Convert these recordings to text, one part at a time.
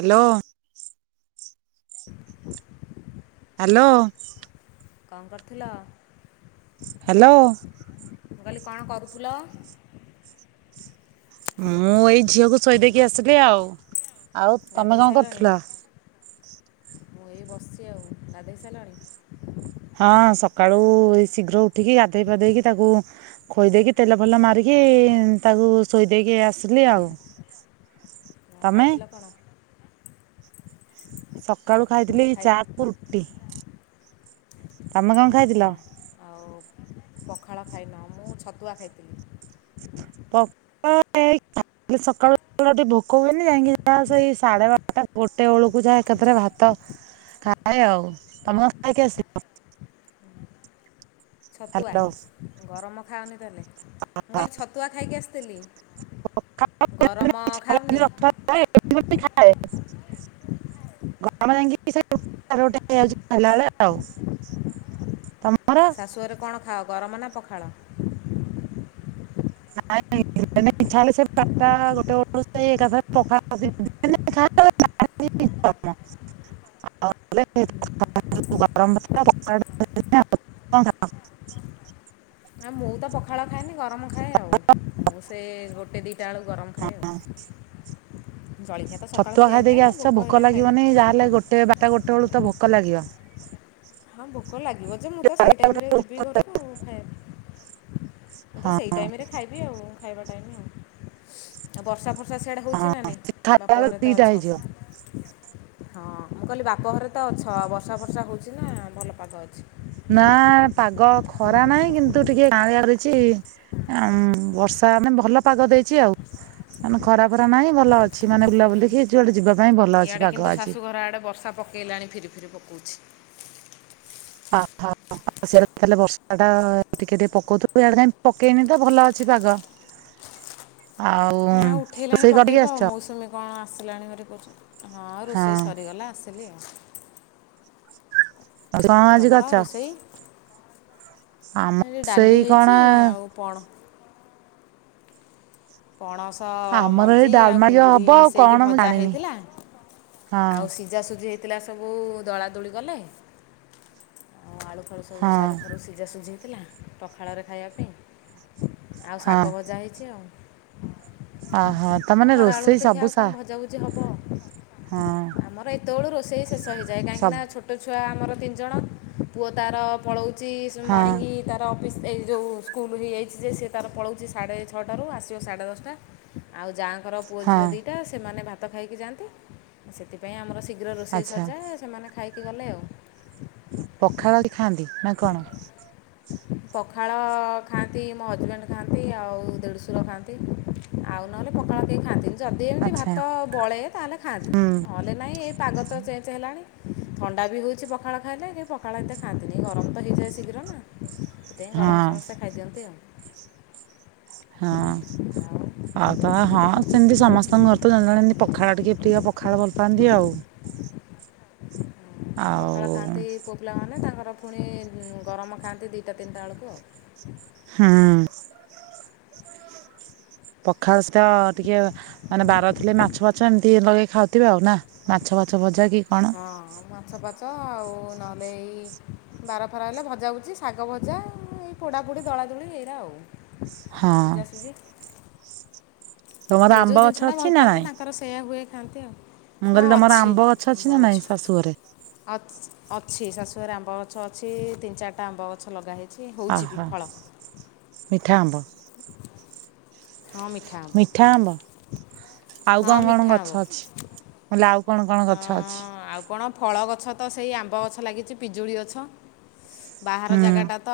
Hello. Hello. କଁ କରୁଥୁଲ। Hello. ମୁ କହଲି କଣ କରୁଥୁଲ? ମୁଁ ଏଇ ଝିଅକୁ ଶୋଇଦେଇକି ଆସିଲି ଆଉ, ଆଉ ତମେ ଗାଧୋଇ କଁ ସାରିଲଣି? କରୁଥୁଲ? ମୁଁ ଏଇ ବସ୍ ଚି ଆଉ ଗାଧେଇ ସାଇଲଣି? ହଁ ସକାଳୁ ଶୀଘ୍ର ଉଠିକି ଗାଧେଇ ପାଧେଇକି ତାକୁ ଖୋଇ ଦେଇକି ତେଲ ଫେଲ ମାରିକି ତାକୁ ଶୋଇ ଦେଇକି ଆସିଲି ଆଉ। ଆଉ ତମେ? ଖାଇଥିଲ କଣ? ସକାଳୁ ଖାଇଥିଲି ଏଇ ଖାଇ ଚା କୁ ରୁଟି, ତମେ କଁ ଓହୋ। ଖାଇଥିଲ? ଆଉ ପଖାଳ ଖାଇଲା, ମୁଁ ଛତୁଆ ଖାଇଥିଲି। [unintelligible] ହେଲେ ସକାଳୁ ଉ ଟିକେ ଭୋକ ହୁଏନି, ଯାଇକି ଯହା ସେଇ ସାଢେ ବାରଟା ଗୋଟେ ବେଳକୁ ଯାହା ଏକାଥରେ ଭାତ ଖାଏ ଆଉ, ତମ କଁ ଖାଇକି ଆସିଲ? ଛତୁଆ ହ୍ୟାଲୋ ଗରମ ଖାଅନି ତାହେଲେ, ମୁଁ କଇଲି ଛତୁଆ ଖାଇକି ଆସିଥିଲି। ଗରମ ଖାଉନି। ଏବେବି ଖାଏ। ଗରମ ଯାଇଁ କି ସେ ଗୋଟେ ସାଢ଼େ ଗୋଟେ ହେଇଯାଉଛି ଖାଇଲା ବେଳେ ଆଉ। ଶାଶୁଘରେ କଣ ଖାଅ ଗରମ ନା ପଖାଳ? ନାଇଁ। [unintelligible] [unintelligible] [unintelligible] [unintelligible] ନାଁ ମୁଁ ତ ପଖାଳ ଖାଏନି ଗରମ ଖାଏ ଆଉ, ମୁ ସେ ଗୋଟେ ଦି ଟା ବେଳ ଗରମ୍ ଖାଏ ଆଉ। ଜଳଖିଆ ତ ସକାଳୁ ଛତୁଆ ଖିଆ ହେଇଥାଏ ଖାଇଦେଇକି ଆସିଚ ଭୋକ ହେଲେ ଖାଇକି ଲାଗିବନି ଯାହେଲେ ଗୋଟେ ବା ଟା ଗୋଟେ ବେଳୁ ତ ଭୋକ ଲାଗିବା। ହଁ ଭୋକ ଲାଗିବ ଯେ, ମୁଁ ତ ସେଇ ଟାଇମରେ ଯିବି ଘରକୁ ଖାଇବା ପାଇଁ। ମୁଁ ତ ହଁ ସେଇ ଟାଇମରେ ଖାଇବି ଆଉ ଖାଇବା ଟାଇମି ଆଉ, ଆ ବର୍ଷା ଫ ସା ସିଆଡ଼େ ହଁ ହୋଉଚି ନା ନାଇଁ ଖାଇଲା ବାପ ବେଳକୁ ଘରେ ତ ଦିଟା ହେଇଯିବ ଅଛ। ହଁ ମୁଁ କଇଲି ବାପଘରେ ତ ଅଛ ବର୍ଷା ବର୍ଷା ହୋଉଚି ନା ଭଲ ପାାଗ ଅଛି? ନା ପାଗ ଖରା ନାହିଁ କିନ୍ତୁ ଟିକେ କାଉଁରିଆ ଦେଇଚି। ଆଁମ୍ ବର୍ଷା ମା ଭଲ ପାଗ ଦେଇଚି ଆଉ। ମାନେ ଖରା ଫରା ନାହିଁ ଭଲ ଅଛି ମାନେ ବୁଲା ବୁଲିିକି ଯୁଆଡେ ଯିବା ପାଇଁ ଭଲ ଅଛି ପାଗ ଆଜି। ଘର ଆଡେ ବର୍ଷା ପକେଇଲାଣି ଫିରି ଫିରି ପକୋଉଛି। ଓହୋ ସେ ତାେଲେ ବର୍ଷା ଟା ଟିକେ ଟିକେ ପଉଥିବ ଇଆଡେ କାଇଁ ପକେଇନି ତ ଭଲ ଅ ଛି ପାଗ ଆଉ ନା ଉଠେଇଲାଣି ରୋଷେଇ ପକେଇବ କରିକି ଆସିଚ? ମୌସୁମୀ କଣ ଆସିଲାଣି ଭାରି କୋଉଚି ହଁ ରୋଷେଇ ସରିଗଲା ଆସିଲି ଆଉ। ଆଉ କଣ ଆଜି ତମର କରିଚ? ରୋଷେଇ ସେଇ ଡାଲି କଣ ହେଇଛି ଆଉ ପଣ୍ ପଣସ ଆମର ଏଇ ମଞ୍ଜି ଆଉ ଡାଲମା ଟିକେ କୁନ୍ଦୁରି ହବ ଆଉ ମିଶେଇକି କଣ ମୁଁ ଭଜା ଜାଣିନି। ହେଇଥିଲା। ହଁ ଆଉ ସିଝା ସଝି ହେଇଥିଲା ସବୁ ଦଳା ଦୋଳି ଗଲେ ଆଉ ଆଳୁ ତ ସବୁ ହଁ ସାରୁଫାରୁ ସିଝା ସିଝିହେଇଥିଲା ପଖାଳରେ ଖାଇବା ପାଇଁ। ଆଉ ହଁ ଶାଗ ଭଜା ହେଇଚି ଆଉ। ଓହୋ ହଁ ତାମାନେ ଖରା ରୋଷେଇ ବେଳକୁ ଦେଖିଆ ସବୁ ଆଉ ସା କଣ ଭଜାଭୁଜି ହବ। ହଁ। ଆମର ଏତେବଳୁ ରୋଷେଇ ଶେଷ ହୋଇଇଯାଏ ସବୁ କାହିଁକିନା ଛୋଟ ଛୁଆ ଆମର ତିନ୍ ଜଣ ପୁଅ ତାର ପଳୋଉ ସି ହଁ ମଣିଙ୍ଗି ତାର ଅଫିସ୍ ଏଇ ଯେଉଁ ସ୍କୁଲ୍ ହେଇଯାଇଚି ଯେ ସେ ତର ପଳଉଛି ସାଢ଼େ ଛଅଟାରୁ ଆସିବ ସାଢ଼େ ଦଶ୍ ଟା। ଆଉ ଯାଆଙ୍କର ପୁଅ ଝିଅ ହଁ ଦୁଇଟା ସେମାନେ ଭାତ ଖାଇକି ଯାଆନ୍ତି ସେଥିପାଇଁ ଆମର ଶୀଘ୍ର ରୋଷେଇ ଆଚ୍ଛା ସରଯାଏ, ସେମାନେ ଖାଇକି ଗଲେ ଆଉ। ପଖାଳ କୀ ଖାଆନ୍ତି ନା କଣ? ପଖାଳ ଖାଆନ୍ତି ମୋ ହଜବେଣ୍ଡ ଖାଆନ୍ତି, ଆଉ ଦେଢ଼ଶୁର ଖାଆନ୍ତି। ଆଉ ନହେଲେ ପଖାଳ କେହି ଖାଆନ୍ତିନ। ଯଦି ଏମିତି ଆଚ୍ଛା ଭାତ ବଳେ ତାହେଲେ ଖାଆନ୍ତି। ହୁଁ ନ ନଲେ ନାଇଁ ଏଇ ପାଗ ତ ଚେଞ୍ଜ ହେଲାଣି। ଥଣ୍ଡା ବି ହଉଛି ପଖାଳ ଖାଇଲେ। କେହି ପଖାଳ ଏତେ ଖାଆନ୍ତିନି ଏଷଗରମ ତ ହେଇଯାଏ ଶୀଘ୍ର ନା ସେଥିପାଇଁ ଗରମ ହଁ ସମସ୍ତେ ଖାଇଦିଅନ୍ତି ଆଉ। ହଁ। ଆଉ ଆଉ ତ ହଁ ସେମିତି ସମସ୍ତଙ୍କ ଘର ତ ଜଣେ ଜଣେ ଏମିତି ପଖାଳ ଟିକେ ପ୍ରିୟ। ପଖାଳ ଭଲ ପାଆନ୍ତି ଆଉ। ଆଉ ପଖାଳ ଖାଆନ୍ତି ପୁଅ ପିଲାମାନେ ତାଙ୍କର ପୁଣି ଉଁ, ଗରମ ଖାଆନ୍ତି ଦିଇଟା ତିନିଟା ବେଳକୁ ଆଉ। ହଁ। ପଖାଳ ସେତ ଟିକେ ମାନେ ବାର ଥିଲେ ମାଛ ଛନ୍ତି ଲଗେଇ ଖାଉଥିବେ ଆଉ ନା ମାଛ ଫାଛ ଭଜା କି କଣ? ହଁ। ମାଛ ଫାଚ ଆଉ ନହେଲେ ଏଇ ବାର ଫାର ହେଲେ ଭଜା ଭୁଜି ଶାଗ ଭଜା। ଏଇ ପୋଡାପୁଡି ଦଳା ଦୋଳି ଏଇରା ଆଉ। ହଁ। ସିଝାସିଝି ତମର ଯିଏ ଆମ୍ବ ଯୋଉ ଗଛ ଜିନିଷଟା ଅଛି ଭଲ ନା ପାଆନ୍ତି ନାଇଁ? ତାଙ୍କର ସେଇୟା ହୁଏ ଖାଆନ୍ତି ଆଉ। ମୁଁ ହଁ କହିଲି ତମର ଅଛି ଗଛ ଅଛି ଆମ୍ବ ନା ଗଛ। ନାଇଁ ଶାଶୁ ଘରେ ଅଛ ଅଛି ଶାଶୁଘରେ ଆମ୍ବ ଗଛ ଅଛି। ତିନି ଚାରଟା ଆମ୍ବ ଗଛ ଲଗା ହେଇ ଓହୋ ମିଠା ଆମ୍ବ? ହଁ ମିଠା ଆମ୍ବ। ଆଉ ହଁ କଣ କଣ ମିଠା ଆମ୍ବ ଗଛ ଅଛି? ମୁଁ କହିଲି ଆଉ କଣ କଣ ଗଛ ଅଛି। ଅଁ, ଆଉ କଣ ଫଳ ଗଛ ତ ସେଇ ଆମ୍ବ ଗଛ ଲାଗିଛି। ପିଜୁଳି ଗଛ, ବାହାର ହୁଁ ଜାଗାଟା ତ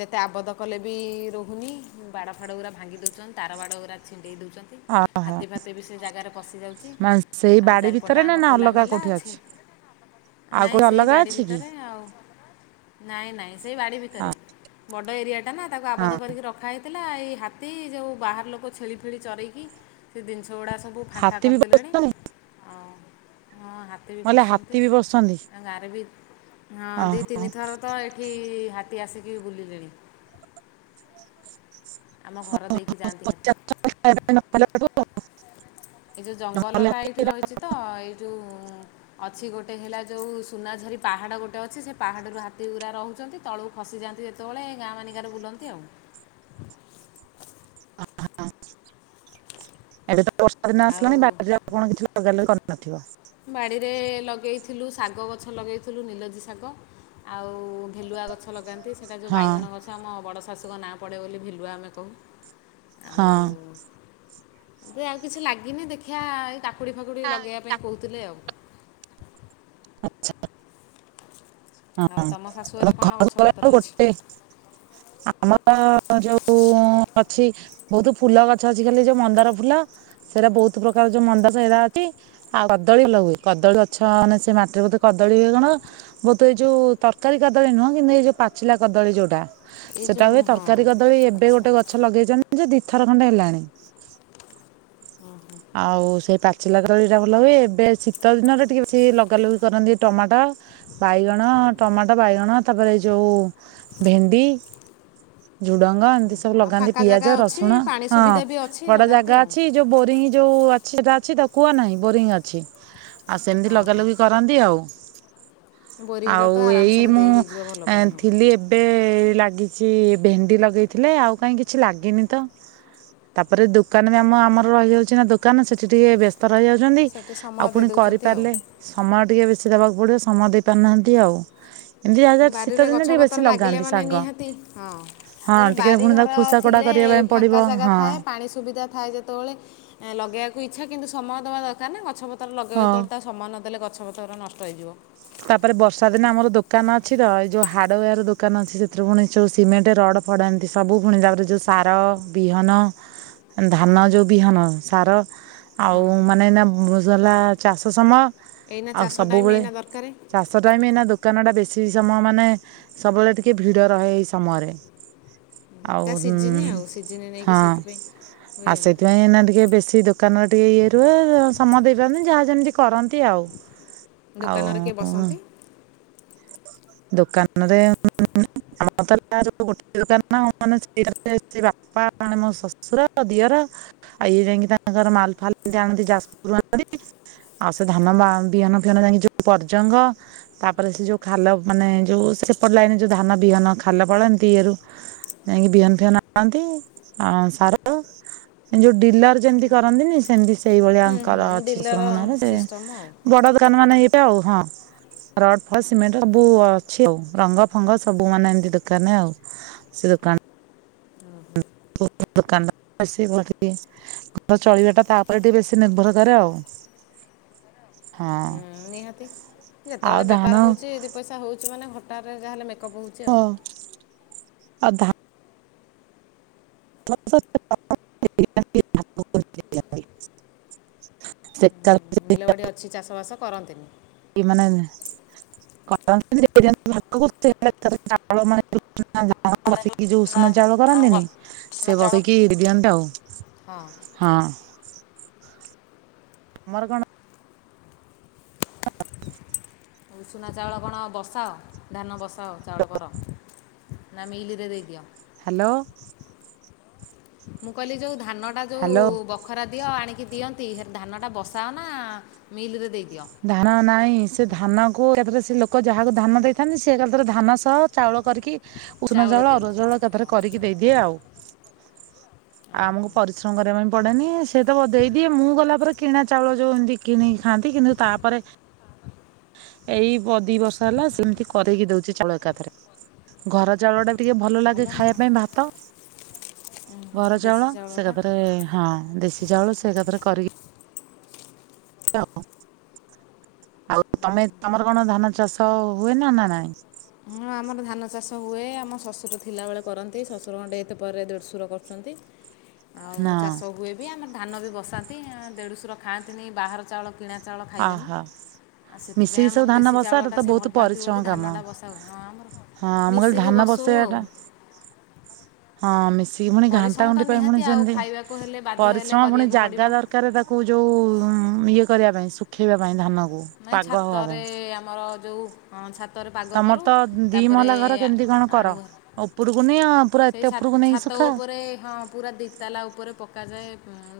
ଯେତେ ଆବଧ କଲେ ବି ରହୁନି। ହୁଁ, ବାଡ଼ ଫାଡ଼ ଗୁରା ଭାଙ୍ଗି ଦଉଚନ୍, ତାର ବାଡ଼ ଗୁରା ଛିଣ୍ଡେଇ ଦଉଚନ୍। ତି ଓହୋ ହାତୀ ଫାତୀ ବି ସେ ଜାଗାରେ ପଶି ଯାଉଚି। ମାନେ ସେଇ ଆଉ ବାଡି ଚାରିପ ଭିତରେ ନା ଟାଙ୍ଗ ନା ଖୋଲା ଅଲଗା ମେଲା କୋଉଠି ଅଛି, ଆଉ ନାଇଁ କୋଉଠି ସେଇ ଅଲଗା ବାଡି ଅଛି କି? ଭିତରେ। ନାଇଁ ନାଇଁ ସେଇ ବାଡି ହଁ ଭିତରେ ବଡ ଏରିଆ ଟା ନା ତାକୁ ହଁ। ଆବଦ୍ଧ କରିକି ର ଖା ହେଇଥିଲା, ଏଇ ହାତୀ ଯୋଉ ବାହାର ଲୋକ ଛେଳି ଫେଳି ଚରେଇକି ସେ ଜିନିଷ ଗୁଡ଼ା ସବୁ ଫାଙ୍କା ହାତୀ ବି କରିଦେଲେଣି। ବସଛନ୍ତି ମୁଁ ଆଉ ହଁ ହାତୀ ବି କହିଲି ପଶୁଛନ୍ତି। ହାତୀ ବି ବସଛନ୍ତି ଆଉ ଗାଁ ରେ ବି ହଁ ଦି ତିନିଥର ତ ଏଠି ହାତୀ ଆସିକି ବୁଲିଲେଣି। ଆମ ଘର ଦେଇକି ଯାଆନ୍ତି ହାତୀ। ଏଇ ଯୋଉ ଜଙ୍ଗଲ ଟା ଏଇଠି ରହିଛି ତ। ଏଇ ଯୋଉ ଉଁ, ଅଛି ଗୋଟେ ହେଲା ଯୋଉ ସୁନାଝରି ପାହାଡ ଗୋଟେ ଅଛି। ସେ ପାହାଡରୁ ହାତୀ ଗୁରା ରହୁଛନ୍ତି ତଳୁ ଖସିଯାଆନ୍ତି ଯେତେବେଳେ ଗାଁ ମାନିଙ୍କାରେ ବୁଲନ୍ତି ଆଉ। [inaudible] ହଁ ଏବେ ତ ବର୍ଷା ଦିନ ଆଉ ଆସିଲାଣି ବାଡିରେ ଆଉ କଣ କିଛି ଲଗା ଲଗି କରିନଥିବ? ବାଡ଼ିରେ ଲଗେଇଥିଲୁ ଶାଗ ଗଛ ଲଗେଇଥିଲୁ ନିଲଜି ଶାଗ। ଆଉ ଭେଲୁଆ ଗଛ ଲଗାନ୍ତି। ସେଟା ଯୋଉ ହଁ ବାଇଗଣ ଗଛ ଆମ ବଡ଼ ଶାଶୁଙ୍କ ନାଁ ପଡ଼େ ବୋଲି ଭେଲୁଆ ଆମେ କହୁ। ହଁ। ଆଉ ଏବେ ଆଉ କିଛି ଲାଗିନି ଦେଖିଆ ଏଇ କାକୁଡି ଫାକୁଡି ଲଗେଇବା ପାଇଁ କହୁଥିଲେ ଆଉ। ଆଚ୍ଛା। ଆଉ ତୋମ ତମ ଶାଶୁଘରେ ଘରକୁ କଣ ଗଛ ଗଲାବେଳକୁ ପତ୍ର ଅଛି? ଗୋଟେ ଆମର ଯୋଉ ଉଁ, ଅଛି ବହୁତ ଫୁଲ ଗଛ ଅଛି। ଖାଲି ଯୋଉ ମନ୍ଦାର ଫୁଲ ସେଇଟା ବହୁତ ପ୍ରକାର ଯୋଉ ମନ୍ଦାର ସେଇଟା ଅଛି। ଆଉ କଦଳୀ ଲଗଉ, କଦଳୀ ଗଛ ମାନେ ସେ ମାଟିରେ ବୋଧେ କଦଳୀ ହୁଏ କଣ। ତ ଏଇ ଯୋଉ ତରକାରୀ କଦଳୀ ନୁହଁ। କିନ୍ତୁ ଏଇ ଯୋଉ ପାଚିଲା କଦଳୀ ଯୋଉଟା। ଏଇ ସେଟା ଯେଉଁ ହୁଏ। ହଁ ତରକାରୀ କଦଳୀ ଏବେ ଗୋଟେ ଗଛ ଲଗେଇଚନ୍ତି ଯେ ଦିଥର ଖଣ୍ଡେ ହେଲାଣି। ଆଉ ସେଇ ପାଚିଲା କଦଳୀ ଟା ଭଲ ହୁଏ। ଏବେ ଶୀତ ଦିନରେ ଟିକେ ବେଶି ଲଗା ଲଗି କରନ୍ତି ଟମାଟ ବାଇଗଣ, ଟମାଟୋ, ବାଇଗଣ ତାପରେ ଯୋଉ ଭେଣ୍ଡି। ଝୁଡଙ୍ଗ ଏମିତି ସବୁ ହଁ ଲଗାନ୍ତି, ଫାଙ୍କା ଜାଗା ପିଆଜ, ଅଛି ରସୁଣ ପାଣି ହଁ ସୁବିଧା ବି ଅଛି ବଡ ଲଗାନ୍ତି ଜାଗା ଆଉ ଅଛି? ଯୋଉ ବୋରିଂ ଜଉ ଅଛି ଯୋଉଟା ଅଛି କୁଅ ନାହିଁ ବୋରିଙ୍ଗ ଅଛି ଆଉ ସେମିତି ଲଗା ଓହୋ ଲଗି ନ କରନ୍ତି ଆଉ। ବୋରିଂର ଆଉ ତ ଏଇ ଆରାମସରେ ଦେଇ ମୁଁ ହେଇଯିବ ଭଲ ପାଣି ହଉ ଥିଲି ଏବ୍ ଗୋଟେ ଲାଗିଛି ଭେଣ୍ଡି ଲଗେଇଥିଲେ ଆଉ କାହିଁ କିଛି ଲାଗିନି ତ। ତାପରେ ଦୋକାନ ବି ଆମ ଆମର ରହିଯାଉଛି ନା ଦୋକାନ ସେଠି ଟିକେ ବ୍ୟସ ତ ରହିଯାଉଛନ୍ତି ସେଠି ଆଉ ସମୟ ଦେଇ ପୁଣି ଦେଉଛନ୍ତି ଆଉ କରିପାରିଲେ ସମୟ ଟିକେ ବେଶୀ ଦବାକୁ ପଡିବ ସମୟ ଦେଇ ପାରୁନାହାନ୍ତି ଆଉ। ଏମିତି ଯାହା ଯାହା ଶୀତ ବାରିରେ ଦିନେ ଗଛ ଟିକେ ବେଶୀ ପତ୍ର ଲାଗିଲେ ଲଗାନ୍ତି ମାନେ ଶାଗ ନିହାତି ହଁ। ହଁ ମୁଁ କହିଲି ଟିକେ ପୁଣି ତାକୁ ବାରିଘର ଖୁସା କୋଡା ଥିଲେ କରିବା ପାଇଁ ପଡିବ ଫାଙ୍କା ଜାଗା ହଁ। ଥାଏ ପାଣି ସୁବିଧା ଥାଏ ଯେତେବେଳେ ଏ ଲଗେଇବାକୁ ଇଚ୍ଛା କିନ୍ତୁ ସମୟ ଦେବା ଦରକାର ନା ଗଛ ପତ୍ର ଲଗେଇବା ହଁ। ଯେତେବେଳେ ତା ସମୟ ନ ଦେଲେ ଗଛପତର ନଷ୍ଟ ହେଇଯିବ। ତାପରେ ବର୍ଷା ଦିନେ ଆମର ଦୋକାନ ଅଛି ତ ଏଇ ଯୋଉ ହାର୍ଡୱାର ଦୋକାନ ଅଛି ସେଥିରୁ ପୁଣି ସବୁ ସିମେଣ୍ଟ, ରଡ଼ ପଡେ ଇମିତି ସବୁ ପୁଣି ତାପରେ ଯୋଉ ସାର, ବିହନ ହଁ ଧାନ ଯୋଉ ବିହନ ସାର ଆଉ ମାନେ ଏଇନା ବ ହେଲା ଚାଷ ସମୟ। ଆଉ ସବୁବେଳେ ତରକାରୀ। ଚାଷ ଟାଇମ୍ ଏଇନା ଦୋକାନ ଟା ବେଶୀ ସମୟ ମାନେ ସବୁବେଳେ ଟିକେ ଭିଡ ରହେ ଏଇ ସମୟରେ। [inaudible] ତା ଆଉ ହୁଁ ସିଜିନ୍ ଆଉ ସିଜିନ୍ ନେଇକି ହଁ ସେଥିପାଇଁ ହୁଏ ଆଉ ଆଉ ସେଥିପାଇଁ ଏଇନା ଟିକେ ବେଶୀ ଦୋ ଦୋକାନ ଟିକେ ଇଏ ରୁହେ ସମୟ ଦେଇପାରନ୍ତି ଯାହା ଯେମିତି କରନ୍ତି ଆଉ। ଆଉ ଦୋକାନରେ କିଏ ବସନ୍ତି? ଦୋକାନରେ। [unintelligible] [unintelligible] ଗୋଟେ ଦୋକାନ ନା ସେ ବାପା ମାନେ ମୋ ଶଶୁର। ଦିଅର ଆଉ ଇଏ ଯାଇକି ତାଙ୍କର ମାଲ ଫାଲତି ଆଣନ୍ତି ଯାଜପୁର୍ ରୁ ଆଣନ୍ତି। ଆଉ ସେ ଧାନ ବା ବିହନ ଫିହନ ଯାଇକି ଯୋଉ ପର୍ଜଙ୍ଗ ତାପରେ ସେ ଯୋଉ ଖାଲ ମାନେ ଯୋଉ ସେପଟ ଲାଇନ୍ ଯୋଉ ଧାନ ବିହନ ଖାଲ ପଳନ୍ତି ଇଏ ରୁ ଯାଇକି ବିହନ ଫିହନ ଆଣନ୍ତି। ଆଉ ସାର ଏ ଯୋଉ ଡିଲର ଯେମିତି କରନ୍ତିନି ସେମତି ସେଇଭଳିଆ। ହୁଁ ହୁଁ କର ଅଛି ଡିଲର ସୁରଙ୍ଗ ନାରେ ସେ ସିଷ୍ଟମ୍ ଆଉ ବଡ ଦୋକାନ ମାନେ ହେଇବେ ଆଉ ହଁ ଫ ସିମେଣ୍ଟ ସବୁ ଅଛି ଆଉ ରଙ୍ଗ ଫଙ୍ଗ ସବୁ ମାନେ ଏମିତି ଦୋକାନରେ ଆଉ ସେ ଦୋକାନ ତ ହ। [unintelligible] ଘର ଚଳିବା ଟା ତାପରେ ଟିକେ ବେଶୀ ନିର୍ଭର କରେ ଆଉ। ହୁଁ, ହଁ। ନିହାତି ଆଉ ଯେତେବେଳେ ଧାନ ବେପାର ହଉଛି ଦି ପଇସା ହଉଛି ମାନେ ଘରଟାରେ ଯାହେଲେ ମେକଅପ୍ ହେଉଛି। ହଁ। ଆଉ ଅଧା [unintelligible] [unintelligible] କିଛି ଚାଷବାସ କରନ୍ତିନି। କି ମାନେ [unintelligible] ହଁ ବସେଇକି ମାନେ ଯୋଉ ଉଷୁନା ଚାଉଳ ଧାନକୁ କରନ୍ତିନି ବସ ଉଷୁନା ସେ ଚାଉଳ ବସେଇକି ଦିଅନ୍ତୀ ଆଉ। ହଁ ହଁ। ମରଗଣ [unintelligible] ଉଷୁନା ଚାଉଳ କଣ ବସାଅ ଧାନ ବସାଅ ଚାଉଳ କର। ନାଁ ମିଇଲିର ଦେଇଦିଅ। ହ୍ୟାଲୋ। ମୁଁ କହିଲି ଯୋଉ ଧାନଟା ଯୋଉ ହ୍ୟାଲୋ ବ ପଖରା ଦିଅ ଆଣିକି ଦିଅନ୍ତି ହେ ଧାନଟା ବସାଅ ନା ମିଲ୍ ରେ ଦେଇଦିଅ? ଧାନ ନାହିଁ। ସେ ଧାନ କୁ ଏକାଥରେ ସେ ଲୋକ ଯାହାକୁ ଧାନ ଦେଇଥାନ୍ତି ସେ ଏକାଥରେ ଧାନ ସହ ଚାଉଳ କରିକି ଉଷୁନା ଚାଉଳ ଅରୁଆ ଚାଉଳ ଏକାଥରେ କରିକି ଦେଇଦିଏ ଆଉ। ଆଉ ଓହୋ ଆମକୁ ପରିଶ୍ରମ କରିବା ପାଇଁ ପଡେନି। ସେ ତ ଦେଇ ଦିଏ ମୁଁ ଗଲା ପରେ କିଣା ଚାଉଳ ଯୋଉ ଏମିତି କିଣି ଖାଆନ୍ତି କିନ୍ତୁ ତାପରେ ଏଇ ବ ଦି ବର୍ଷ ହେଲା ସେମିତି କରିକି ଦଉଚି ଚାଉଳ ଏକାଥରେ। ଘର ଚାଉଳଟା ଟିକେ ଭଲ ଲାଗେ ନା ଖାଇବା ଆଉ। ପାଇଁ ଭାତ। ଉଁ, ଘର ଦେଶୀ ଚାଉଳ। ସେ ଚାଉଳଟା ଏକାଥରେ ହଁ ଦେଶୀ ଚାଉଳ ସେ ଏକାଥରେ କରିକି ଆଉ ତମେ ତମର କଣ ଧାନ ଚାଷ ହୁଏ ନା ନା ନାଇଁ। ହଁ ଆମର ଧାନ ଚାଷ ହୁଏ ଆମ ଶ୍ୱଶୁର ଥିଲାବେଳେ କରନ୍ତି। ଶ୍ୱଶୁରଙ୍କ ଡେଥ ଏତେ ପରେ ଦେଢ଼ଶୁର କରୁଛନ୍ତି। [inaudible] ଆଉ ଚାଷ ହୁଏ ବି ଆମର ଧାନ ବି ବସାନ୍ତି। ଦେଢୁଶୁର ଖାଆନ୍ତିନି ବାହାର ଚାଉଳ କିଣା ଚାଉଳ ଖାଇବେନି। ଆହା ସେଥିପାଇଁ ମିଶିକି ସବୁ ଆମର ଧାନ ଦେଶୀ ବସା ଚାଉଳ ଏଟା ଟା ତ ସେ ବହୁତ ଭଲ ପାନ୍ତି ପରିଶ୍ରମ ବୋଲି ଧାନ କାମ। ଟା ବ ହଁ ଆମର ହଉ ହଁ ମୁଁ କହିଲି ମିଶିକି ଧାନ ବସଉ ବସେଇବା ଆଉ। ଟା ହଁ ମିଶିକି ପୁଣି ଘାଣ୍ଟା ପରିଶ୍ରମ ତ ଘୁଣ୍ଟି ପାଇଁ ପୁଣି ନିହାତି ଆଉ ସେମିତି ଖାଇବାକୁ ହେଲେ ବାଧ୍ୟ ହେଲେ ପରିଶ୍ରମ ପୁଣି କରିବାକୁ ପଡ଼ିବ ଜାଗା ଦର କାରେ ତାକୁ ଯୋଉ ଇଏ କରିବା ପାଇଁ ଶୁଖେଇବା ପାଇଁ ଧାନକୁ। ନାଇଁ ପାଗ ହବା ପାଇଁ ଛାତରେ ଆମର ଯଉ ହଁ ଛାତରେ ପାଗ ତମର କରୁ ତ ତାପରେ ଆଣୁ ହରି। ଉପୁରୁକୁ ନିଅ। ପୁରା ସେଇ ଏତେ ଛାତ୍ ଉପରକୁ ନେଇକି ଛାତ ଶୁଖାଅ ଉପରେ ହଁ। ପୁରା ଦିତାଲା ଉପରେ ପକାଯାଏ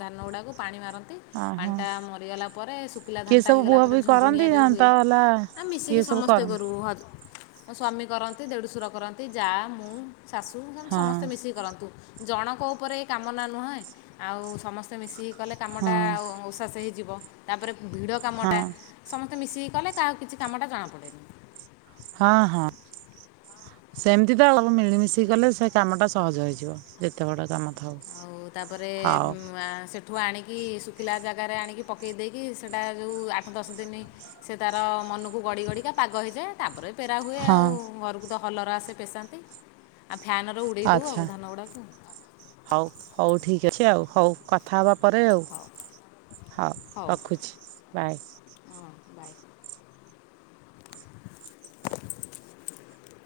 ଧାନ ଗୁଡ଼ାକୁ ପାଣି ମାରନ୍ତି। ଓହୋ। ପାଣିଟା ମରିଗଲା ପରେ ଶୁଖିଲା କିଏ ଧାନଟା ସବୁ ହେଇଗଲା ବୁହା ପରେ ବୁହି ଝୁଣୁ ଝୁଣିଆ କରନ୍ତି ଯଉ ତ ହୁଏ। ହେଲା ଆ କିଏ ମିଶିକି ସବୁ ସମସ୍ତେ କରନ୍ତି କରୁ ହଜ ମୋ ସ୍ୱାମୀ କରନ୍ତି ଦେଢ଼ୁଶୂର କରନ୍ତି ଯା ମୁଁ ଶାଶୁ ହଁ ସମସ୍ତେ ମିଶିକି କରନ୍ତୁ। ଜଣଙ୍କ ଉପରେ ଏ କାମ ନା ନୁହେଁ ଆଉ ସମସ୍ତେ ମିଶିକି କଲେ ହଁ କାମଟା ଓସାସେ ହେଇ ଯିବ ତାପରେ ଭିଡ଼ ହଁ କାମଟା ସମସ୍ତେ ମିଶିକି କଲେ କାହାକୁ କିଛି କାମଟା ଜଣାପଡ଼େନି। ହଁ ହଁ। ସେମିତି ତ ଆଉ ମିଳିମିଶିକି କଲେ ସେ କାମଟା ସହଜ ହେଇଯିବ। ଯେତେ ବଡ଼ କାମ ଥାଉ। ଆଉ ତାପରେ ହଉ ଉଁ ଆଁ ସେ ଠୁ ଆଣିକି ଶୁକିଲା ଜାଗାରେ ଆଣିକି ପକେଇ ଦେଇକି ସେଇଟା ଯଉ ଆଠ ଦଶ ଦିନି ସେ ତାର ମନକୁ ଗଡ଼ି ଗଡି଼କା ପାଗ ହେଇଯାଏ ତାପରେ ପେରା ହୁଏ ହଁ ଆଉ ଘରକୁ ତ ହଲର ଆସେ ପେଶାନ୍ତି। ଆଉ ଫ୍ୟାନ୍ ରେ ଉଡ଼େଇ ଦଉ ଆଉ ଆଚ୍ଛା ଧାନ ଗୁଡ଼ାକୁ। ହଉ ହଉ ଠିକ୍ ଅଛି ଆଉ ହଉ। କଥା ହବା ପରେ ଆଉ ହଉ ହଉ ରଖୁଛି ବାଏ। ହଁ ବାଏ [inaudible]